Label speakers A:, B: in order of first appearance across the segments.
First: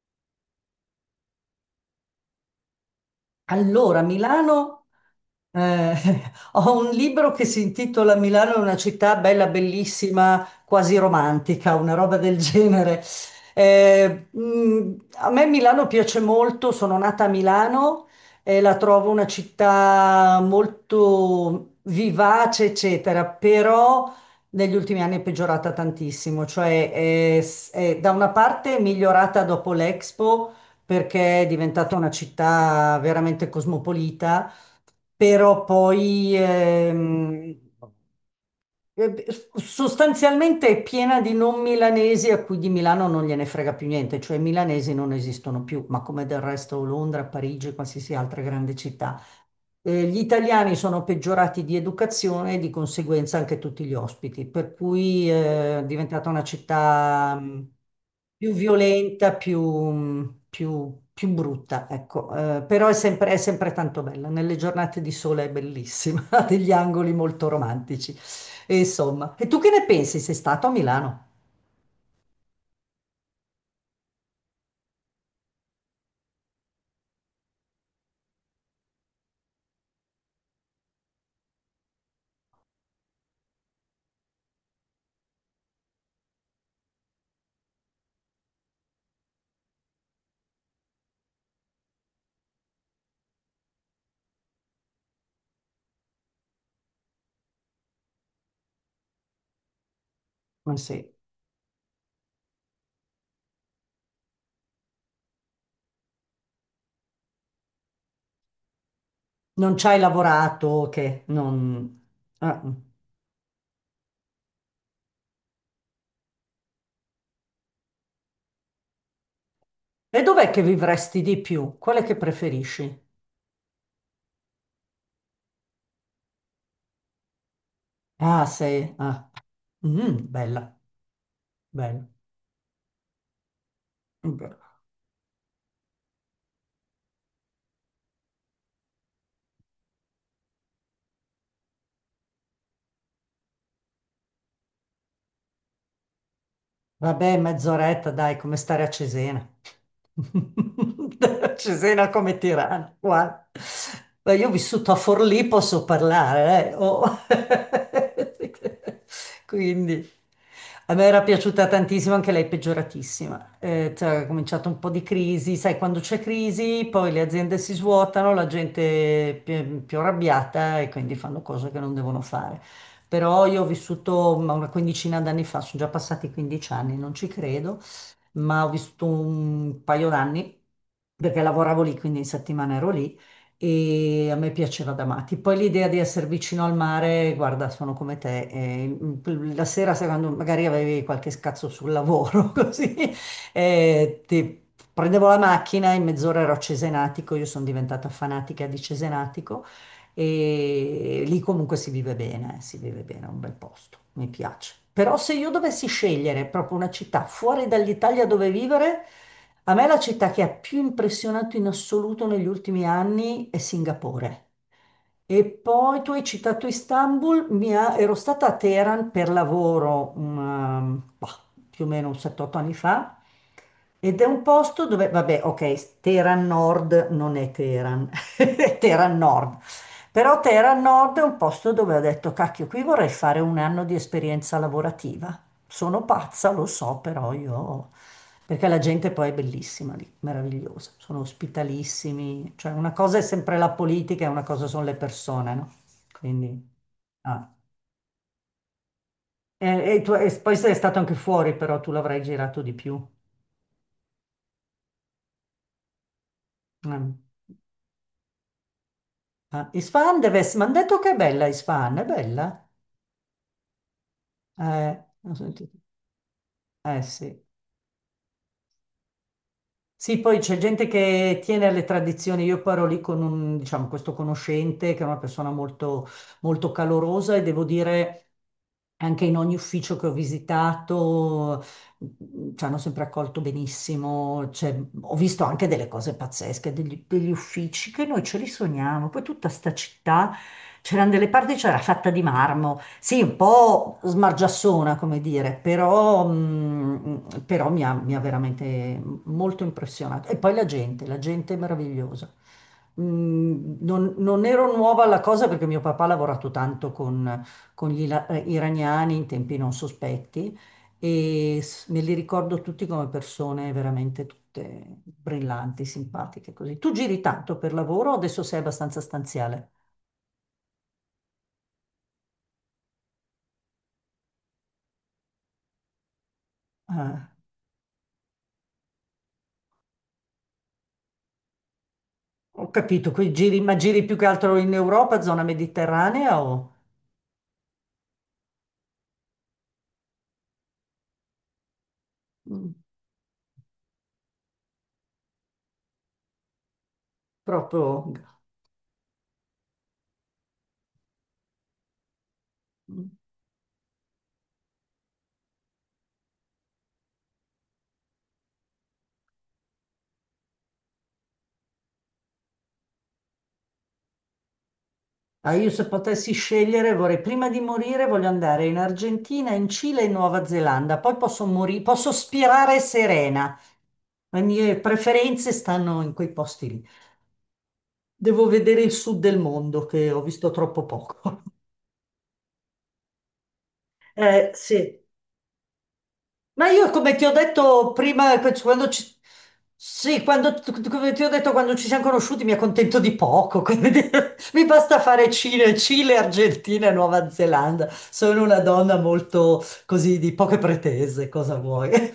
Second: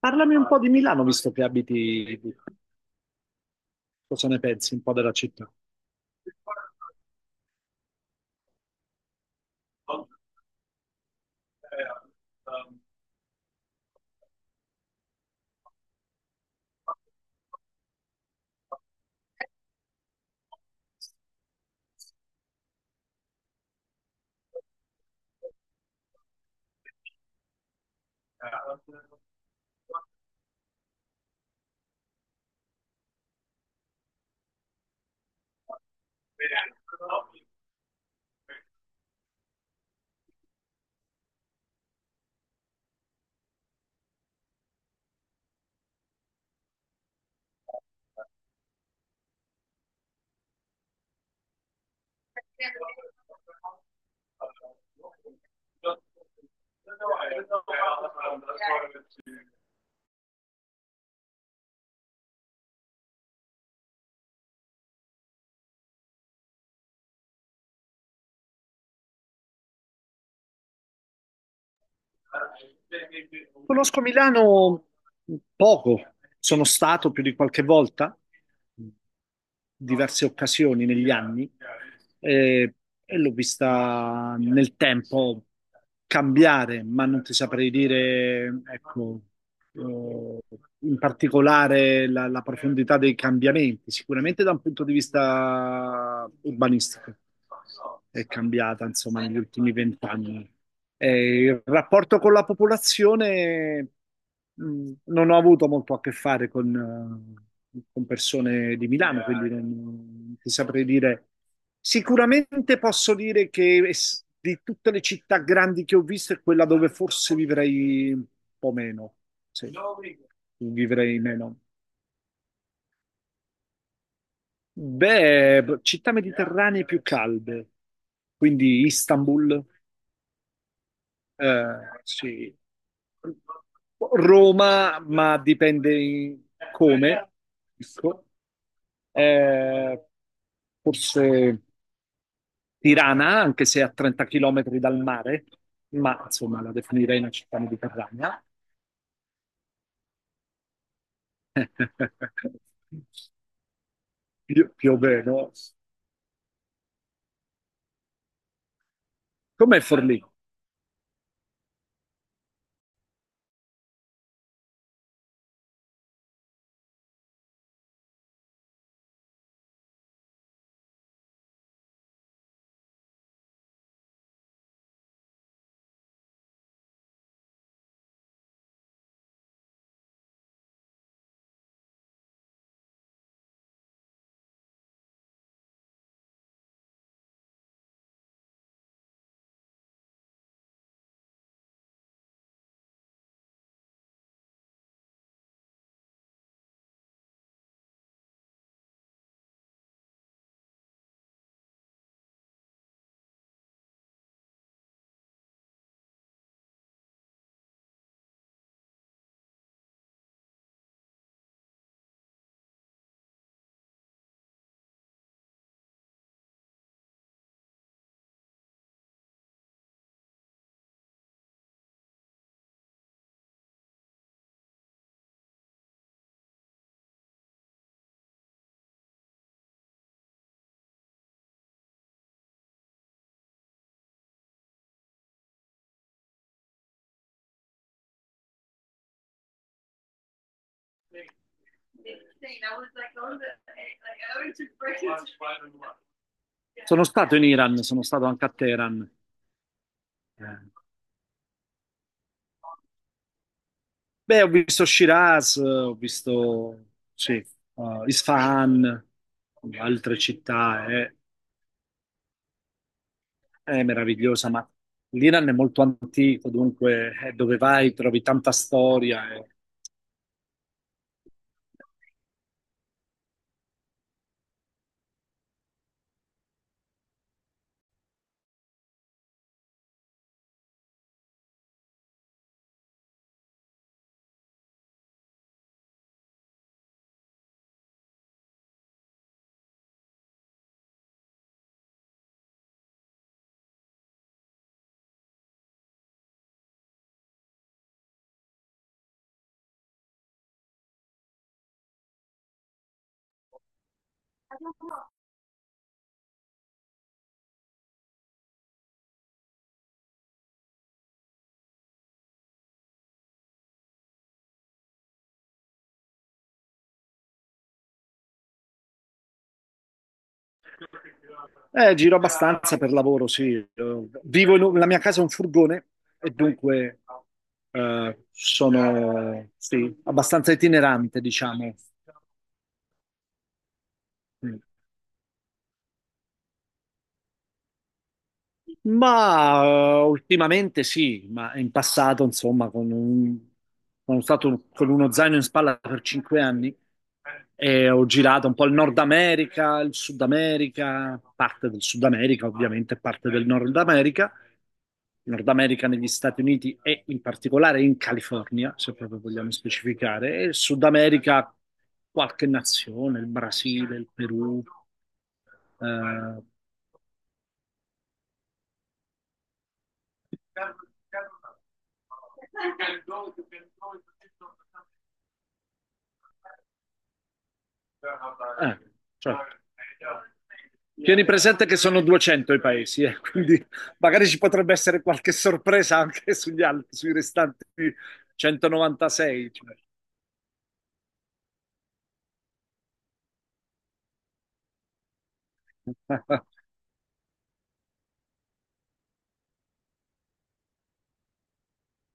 A: Parlami un po' di Milano, visto che abiti lì.
B: Allora,
A: Cosa ne pensi un
B: Milano,
A: po' della città?
B: eh, ho un libro che si intitola Milano è una città bella, bellissima, quasi romantica, una roba del genere. A me Milano piace molto, sono nata a Milano e la trovo una città molto vivace, eccetera, però negli ultimi anni è peggiorata tantissimo, da una parte è migliorata dopo l'Expo perché è diventata una città veramente cosmopolita, però poi eh, sostanzialmente è piena di non milanesi a cui di Milano non gliene frega più niente, cioè i milanesi non esistono più, ma come del resto Londra, Parigi, qualsiasi altra grande città. Gli italiani sono peggiorati di educazione e di conseguenza anche tutti gli ospiti, per cui è diventata una città più violenta, più brutta, ecco. Però è sempre tanto bella. Nelle giornate di sole è bellissima, ha degli angoli molto romantici. E insomma, e tu che ne pensi? Sei stato a Milano?
A: Conosco Milano poco, sono stato più di qualche volta, diverse occasioni negli anni, eh, e l'ho vista nel tempo cambiare, ma non ti saprei dire, ecco, eh, in particolare la profondità dei cambiamenti, sicuramente da un punto di vista urbanistico è cambiata, insomma, negli ultimi vent'anni.
B: Ma sì.
A: Il rapporto con la popolazione, non ho avuto molto a che fare con persone di Milano, quindi
B: Non ci hai
A: non ti saprei
B: lavorato? Che
A: dire.
B: non... Ah, mm.
A: Sicuramente posso dire che di tutte le città grandi che ho visto è quella dove forse vivrei un po' meno. Sì,
B: E dov'è che
A: vivrei
B: vivresti di
A: meno.
B: più? Qual è che preferisci?
A: Beh, città mediterranee più calde,
B: Ah,
A: quindi
B: sei... Ah.
A: Istanbul.
B: Mm, bella, bella.
A: Sì. Roma, ma come. Ecco. Eh, Forse Tirana, anche se a 30 km dal mare, ma insomma la definirei una
B: Vabbè,
A: città
B: mezz'oretta, dai,
A: mediterranea.
B: come stare a Cesena. Cesena come Tirana, guarda. Beh, io ho
A: Più,
B: vissuto
A: più
B: a
A: o
B: Forlì,
A: meno.
B: posso parlare, oh.
A: Com'è
B: Quindi,
A: Forlì?
B: a me era piaciuta tantissimo, anche lei peggioratissima. Cioè, è cominciato un po' di crisi, sai, quando c'è crisi, poi le aziende si svuotano, la gente è più arrabbiata e quindi fanno cose che non devono fare. Però io ho vissuto ma, una quindicina d'anni fa, sono già passati 15 anni, non ci credo, ma ho vissuto un paio d'anni perché lavoravo lì, quindi in settimana ero lì e a me piaceva da matti. Poi l'idea di essere vicino al mare, guarda, sono come te, la sera sai, quando magari avevi qualche scazzo sul lavoro, così, eh, ti- prendevo la macchina, in mezz'ora ero a Cesenatico, io sono diventata fanatica di Cesenatico e lì comunque si vive bene, è un bel posto, mi piace. Però se io dovessi scegliere proprio una città fuori dall'Italia dove vivere, a me la città che ha più impressionato in assoluto negli ultimi anni è Singapore. E poi tu hai citato Istanbul, ero stata a Teheran per lavoro bah, più o meno un 7-8 anni fa ed è un posto dove, vabbè, ok, Teheran Nord non è Teheran, è Teheran Nord, però Terra Nord è un posto dove ho detto, cacchio, qui vorrei fare un anno di esperienza lavorativa. Sono pazza, lo so, però io... Perché la gente poi è bellissima lì, meravigliosa, sono ospitalissimi, cioè una cosa è sempre la politica e una cosa sono le persone, no? Quindi...
A: Sono stato in
B: ah.
A: Iran, sono stato anche a Teheran.
B: E, e
A: Eh,
B: poi sei stato anche fuori, però tu l'avrai girato di più.
A: Beh, ho visto Shiraz, ho visto
B: Mm.
A: sì, Isfahan,
B: Ah,
A: altre
B: Isfahan deve essere... Mi hanno
A: città,
B: detto che è bella Isfahan, è bella?
A: è meravigliosa, ma
B: Ho
A: l'Iran è
B: sentito.
A: molto antico,
B: Eh
A: dunque
B: sì.
A: dove vai trovi tanta storia.
B: Sì, poi c'è gente che tiene alle tradizioni. Io poi ero lì con un, diciamo, questo conoscente che è una persona molto calorosa e devo dire anche in ogni ufficio che ho visitato ci hanno sempre accolto benissimo. Cioè, ho visto anche delle cose pazzesche, degli uffici che noi ce li sogniamo. Poi tutta sta città c'erano delle parti, c'era fatta di marmo, sì, un po' smargiassona, come dire, però, però mi ha veramente molto impressionato. E poi la gente è meravigliosa. Mm, non ero nuova alla cosa perché mio papà ha lavorato tanto con iraniani in tempi non sospetti me li ricordo tutti come persone veramente tutte brillanti, simpatiche, così. Tu giri tanto per lavoro, o adesso sei abbastanza stanziale.
A: Giro abbastanza per lavoro, sì. Vivo in la mia casa è un furgone e dunque
B: Eh.
A: sono sì, abbastanza itinerante, diciamo.
B: Ho capito, quei giri, ma giri più che altro
A: Mm.
B: in Europa, zona mediterranea o
A: Ma ultimamente sì, ma in passato, insomma,
B: mm,
A: sono stato con uno zaino in spalla per cinque anni e ho
B: proprio...
A: girato un po' il Nord America, il Sud America, parte del Sud America, ovviamente
B: Mm.
A: parte del Nord America, Nord America negli Stati Uniti e in particolare in California, se proprio vogliamo specificare, e il Sud America qualche nazione, il Brasile, il Perù,
B: Ah, io se potessi
A: eh,
B: scegliere vorrei, prima di morire, voglio andare in Argentina, in Cile e in Nuova Zelanda, poi posso morire, posso spirare serena. Le mie preferenze stanno in quei posti lì. Devo
A: eh,
B: vedere il sud del
A: certo.
B: mondo, che ho visto troppo
A: Tieni
B: poco.
A: presente che sono 200 i paesi, quindi magari ci potrebbe
B: Sì.
A: essere qualche sorpresa anche sugli
B: Ma
A: altri,
B: io,
A: sui
B: come ti ho
A: restanti
B: detto prima,
A: 196.
B: sì, come ti ho detto, quando ci siamo conosciuti mi accontento di poco, quindi mi basta fare Cile,
A: Cioè.
B: Argentina e Nuova Zelanda. Sono una donna molto così di poche pretese, cosa vuoi?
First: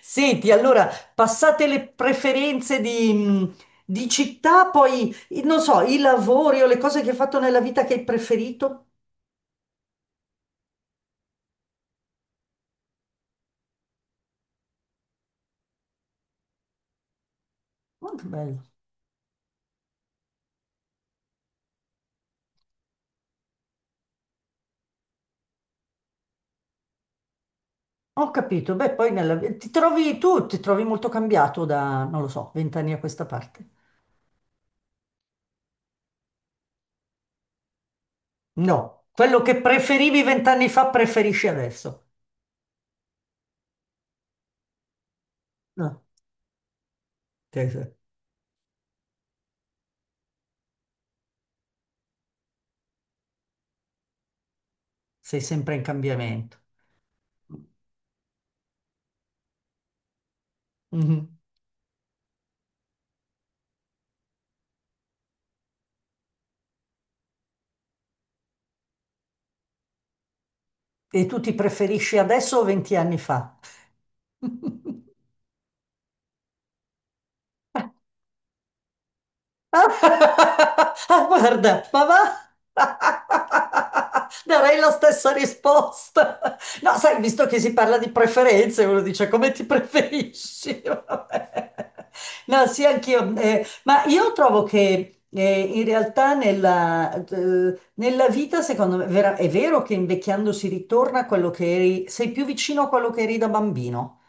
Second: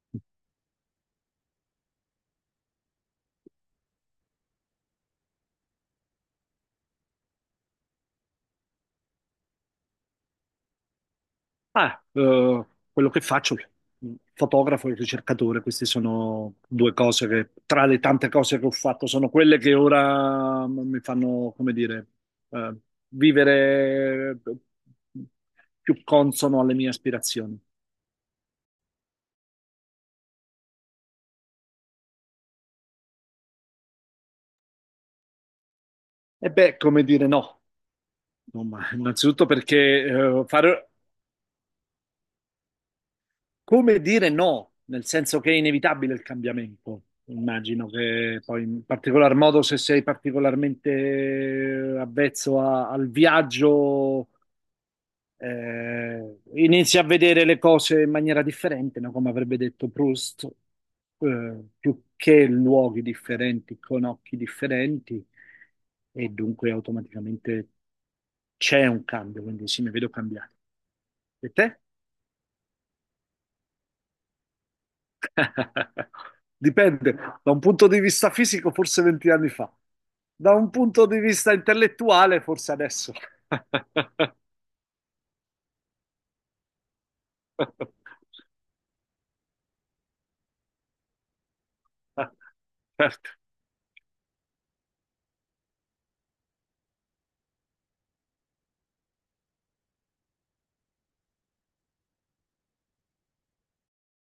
B: Senti, allora, passate le preferenze di città, poi, non so, i lavori o le cose che hai fatto nella vita che hai preferito.
A: Ah, eh, Quello che faccio, fotografo e ricercatore, queste sono due cose che tra le
B: Oh, che
A: tante cose
B: bello.
A: che ho fatto sono quelle che ora mi fanno, come dire, eh, vivere più consono alle mie aspirazioni.
B: Ho capito, beh, poi nella... ti trovi tu, ti trovi molto cambiato da, non lo so, vent'anni a questa parte.
A: E beh, come dire, no. Insomma,
B: No, quello
A: innanzitutto
B: che
A: perché
B: preferivi vent'anni fa
A: fare,
B: preferisci adesso.
A: come dire no, nel senso che è
B: No,
A: inevitabile il cambiamento.
B: te-
A: Immagino
B: te-
A: che poi, in particolar modo, se sei particolarmente avvezzo al viaggio,
B: sei sempre in cambiamento.
A: inizi a vedere le cose in maniera differente, no? Come avrebbe detto Proust,
B: Mhm.
A: più che luoghi differenti, con occhi differenti, e dunque automaticamente c'è un cambio, quindi sì, mi vedo cambiato.
B: E tu
A: E
B: ti
A: te?
B: preferisci adesso o venti anni fa?
A: Dipende, da un punto di vista fisico forse 20 anni fa, da un
B: Ah,
A: punto di vista
B: guarda, ma va?
A: intellettuale forse adesso.
B: Darei la stessa risposta. No, sai, visto che si parla di preferenze, uno dice come ti preferisci? Vabbè. No, sì,
A: Certo,
B: anch'io. Ma io trovo che in realtà nella vita, secondo me, è vero che invecchiando si ritorna a quello che eri, sei più vicino a quello che eri da bambino.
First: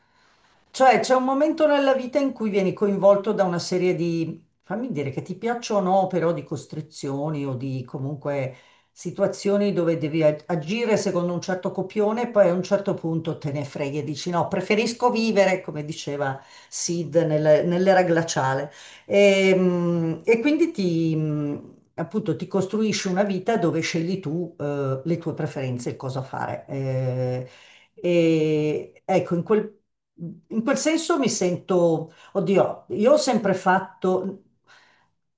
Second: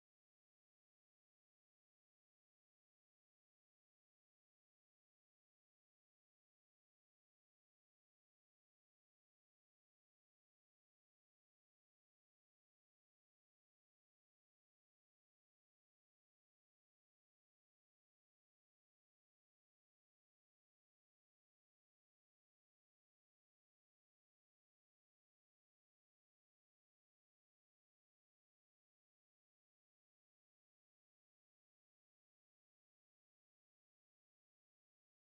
B: Cioè, c'è un momento nella vita in cui vieni coinvolto da una serie di, fammi dire che ti piacciono o no, però di costrizioni o di comunque situazioni dove devi agire secondo un certo copione e poi a un certo punto te ne freghi e dici no, preferisco vivere, come diceva Sid nell'era glaciale. E quindi appunto, ti costruisci una vita dove scegli tu, le tue preferenze e cosa fare. Ecco, in quel senso mi sento, oddio, io ho sempre fatto,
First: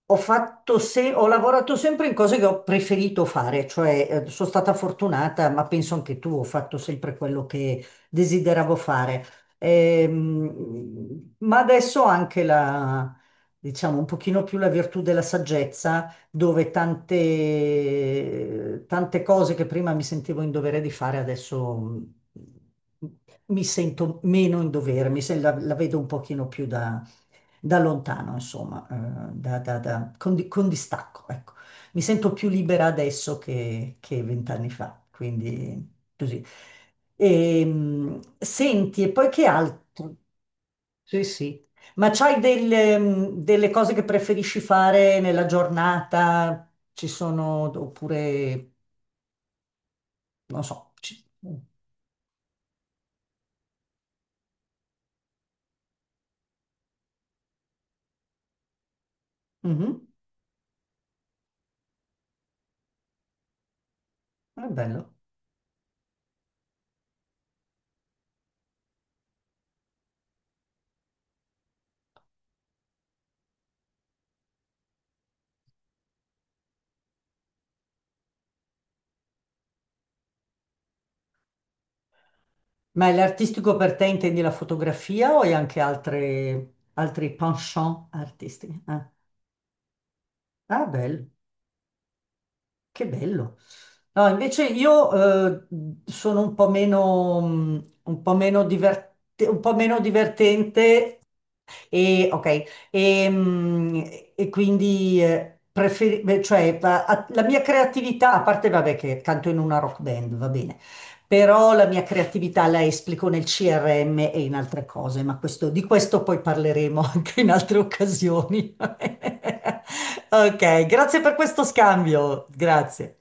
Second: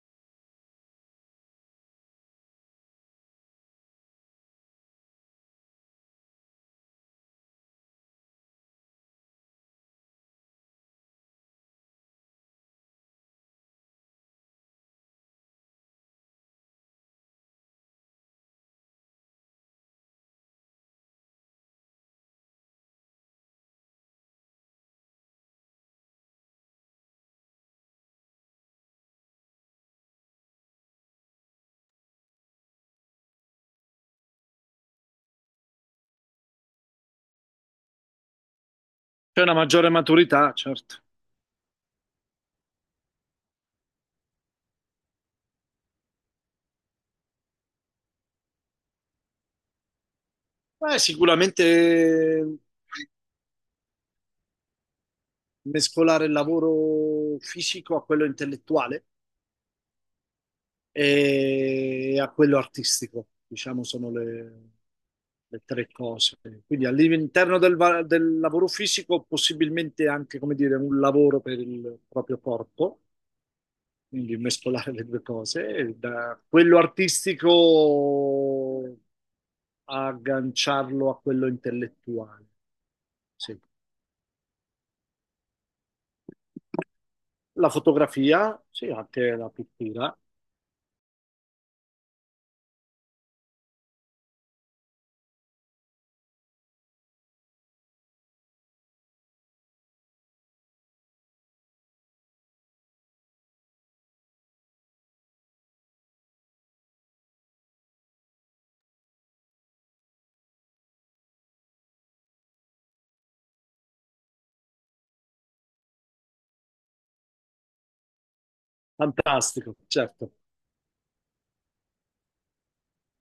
B: ho fatto ho lavorato sempre in cose che ho preferito fare, cioè sono stata fortunata, ma penso anche tu, ho fatto sempre quello che desideravo fare. Ma adesso ho anche la, diciamo, un pochino più la virtù della saggezza dove tante cose che prima mi sentivo in dovere di fare, adesso mi sento meno in dovere, la vedo un pochino più da lontano, insomma, con distacco, ecco. Mi sento più libera adesso che vent'anni fa, quindi così. E, senti, e poi
A: c'è
B: che
A: una maggiore
B: altro?
A: maturità, certo.
B: Sì, sì. Ma c'hai delle, delle cose che preferisci fare nella giornata? Ci sono, oppure, non so.
A: Beh,
B: Ci-
A: sicuramente mescolare il lavoro fisico a quello intellettuale.
B: Mhm,
A: E a quello artistico, diciamo, sono
B: è bello.
A: le tre cose. Quindi all'interno del, del lavoro fisico, possibilmente anche, come dire, un lavoro per il proprio corpo, quindi mescolare le due cose. E da quello artistico agganciarlo a quello intellettuale.
B: Ma
A: Sì.
B: l'artistico per te intendi la fotografia o hai anche altre, altri
A: La
B: penchant
A: fotografia,
B: artistici?
A: sì,
B: Ah,
A: anche la pittura.
B: ah, bello, che bello. No, invece io eh, sono un po' meno, un po' meno divertente. E, ok, e, mm, e quindi beh, la mia creatività, a parte vabbè che canto in una rock band, va bene, però la mia creatività la esplico nel CRM e in altre cose, ma di questo poi parleremo anche in altre occasioni.
A: Fantastico, certo.
B: Ok, grazie per questo scambio, grazie.